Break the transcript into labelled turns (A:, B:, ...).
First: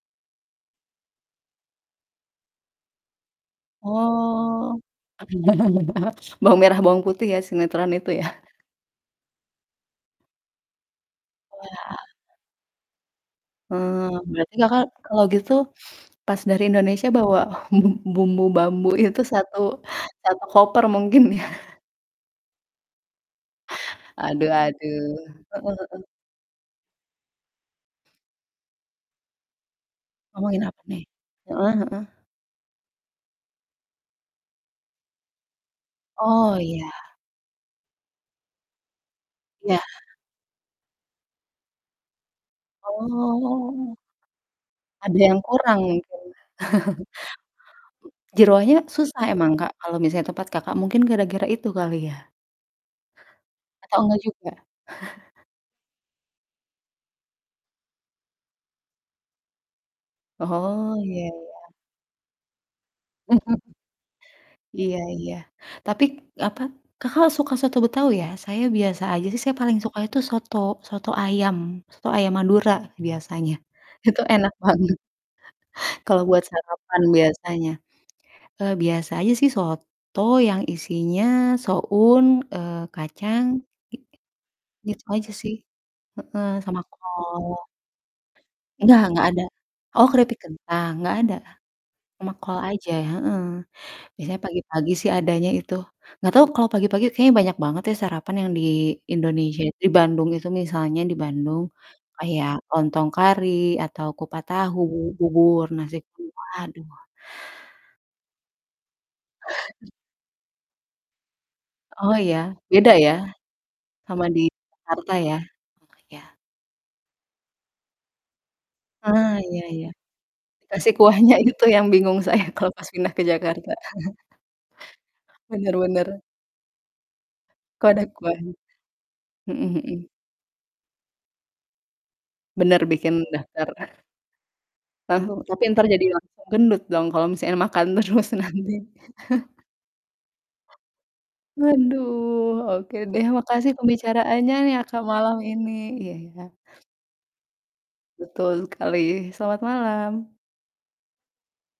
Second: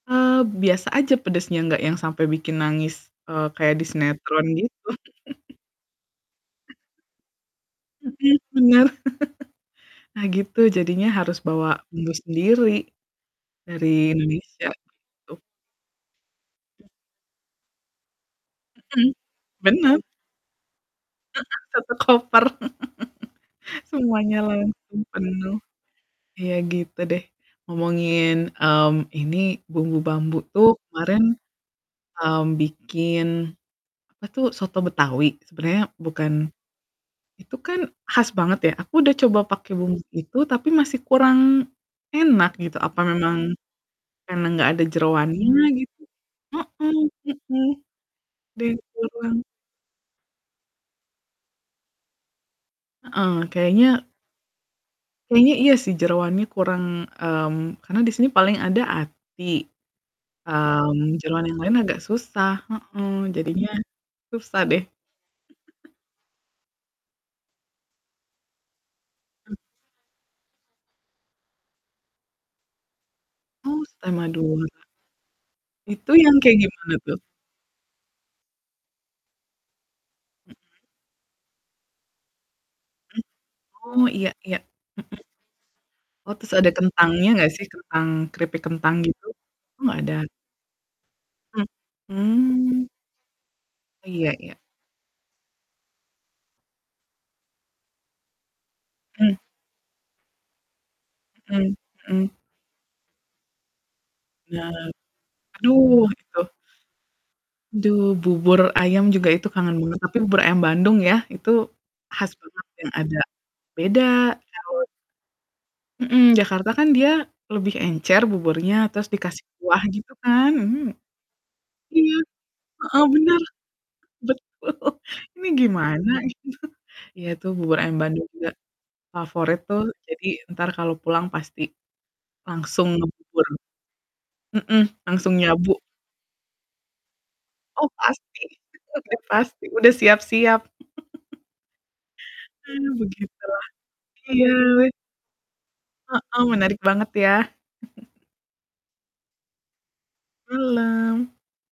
A: Eee, biasa aja pedasnya nggak yang sampe bikin nangis, eee, kayak di sinetron,
B: Oh.
A: gitu.
B: Bawang merah bawang putih ya, sinetron itu ya?
A: Mhm, bener. Nah gitu, jadinya harus bawa bumbu
B: Wah.
A: sendiri,
B: Eee,
A: dari
B: berarti
A: Indonesia,
B: Kakak kalau
A: gitu.
B: gitu, pas dari Indonesia bawa bum bumbu Bamboe
A: Mhm,
B: itu 1
A: bener.
B: 1 koper mungkin, ya?
A: Heeh, 1 koper, semuanya
B: Aduh
A: langsung
B: aduh.
A: penuh,
B: Heeh heeh.
A: ya gitu deh. Ngomongin, mmm, ini, Bumbu Bamboe
B: Ngomongin
A: tuh
B: apa nih?
A: kemarin,
B: Heeh heeh.
A: mmm, bikin, apa tuh, soto betawi, sebenernya bukan
B: Oh, iya.
A: itu kan khas banget ya, aku udah coba pakai
B: Iya.
A: bumbu itu tapi masih kurang enak, gitu, apa memang
B: Oh.
A: karena nggak ada
B: Ada yang
A: jeroannya,
B: kurang,
A: gitu?
B: mungkin.
A: Heeh heeh. Ada yang
B: Jeroannya susah
A: kurang
B: emang Kak, kalau misalnya tempat Kakak mungkin kira-kira itu kali ya?
A: Heeh,
B: Atau,
A: kayaknya
B: nggak juga?
A: kayaknya iya sih, jeroannya kurang, mmm, karena di sini paling ada hati,
B: Oh,
A: mmm,
B: iya
A: jeroan yang
B: iya.
A: lain agak susah heeh.
B: Mhm.
A: Jadinya, susah deh.
B: Iya iya, tapik apa Kakak suka soto Betawi, ya? Saya biasa aja sih, saya
A: Mmm.
B: paling suka itu soto soto ayam, soto ayam Madura, biasanya.
A: Oh, soto
B: Itu enak
A: Madura.
B: banget
A: Itu,
B: kalau
A: yang
B: buat
A: kayak gimana
B: sarapan,
A: tuh?
B: biasanya. Eee, biasa aja sih soto
A: Mhm.
B: yang isinya soun, eee,
A: Mhm.
B: kacang
A: Oh,
B: [unintelligible]
A: Iya iya.
B: gitu
A: Mhm.
B: aja sih.
A: Oh,
B: Heeh,
A: terus ada
B: sama
A: kentangnya nggak
B: kol.
A: sih? Kentang keripik kentang,
B: Nggak,
A: gitu?
B: nggak ada.
A: Oh, nggak
B: Oh,
A: ada?
B: keripik kentang? Nggak ada,
A: Mmm
B: ama kol
A: mmm.
B: aja heeh.
A: Iya
B: Biasanya
A: iya.
B: pagi-pagi sih adanya itu, nggak tau kalo pagi-pagi kayaknya banyak banget ya, sarapan yang di
A: Mmm.
B: Indonesia it di Bandung itu misalnya di Bandung.
A: Mhm mhm.
B: Kayak, lontong kari atau kupat
A: Bener.
B: tahu, bubur, nasi,
A: Aduh,
B: [unintelligible]
A: itu
B: aduh.
A: Duh, bubur ayam juga itu kangen banget, tapi bubur ayam Bandung ya, itu
B: Oh
A: khas
B: ya,
A: banget yang
B: beda ya,
A: ada beda.
B: sama di
A: [unintelligible]
B: Jakarta ya? Oh,
A: Mhm,
B: ya.
A: Jakarta kan dia lebih encer buburnya, terus
B: Ah,
A: dikasih
B: iya
A: kuah,
B: iya.
A: gitu kan. Mhm,
B: Dikasih kuahnya itu yang
A: iya.
B: bingung saya kalau pas
A: Heeh,
B: pindah ke
A: bener.
B: Jakarta.
A: Betul ini
B: Bener
A: gimana,
B: bener.
A: gitu. Iya itu bubur
B: Kok
A: ayam
B: ada
A: Bandung juga
B: kuahnya?
A: favorit
B: Mhm
A: tuh,
B: mhm.
A: jadi entar kalau pulang pasti
B: Bener,
A: langsung
B: bikin
A: ngebubur.
B: daftar.
A: Mhm, langsung
B: Langsung tapi
A: nyabu.
B: entar jadi langsung gendut dong, kalau misalnya makan
A: Oh,
B: terus
A: pasti.
B: nanti.
A: Udah pasti, udah siap-siap.
B: Aduh,
A: Aduh,
B: oke deh
A: begitulah.
B: makasih
A: Iya,
B: pembicaraanya nih ya
A: we
B: Kak, malam ini. Iya iya.
A: Heeh, menarik banget ya.
B: Betul sekali, selamat malam.
A: Malam.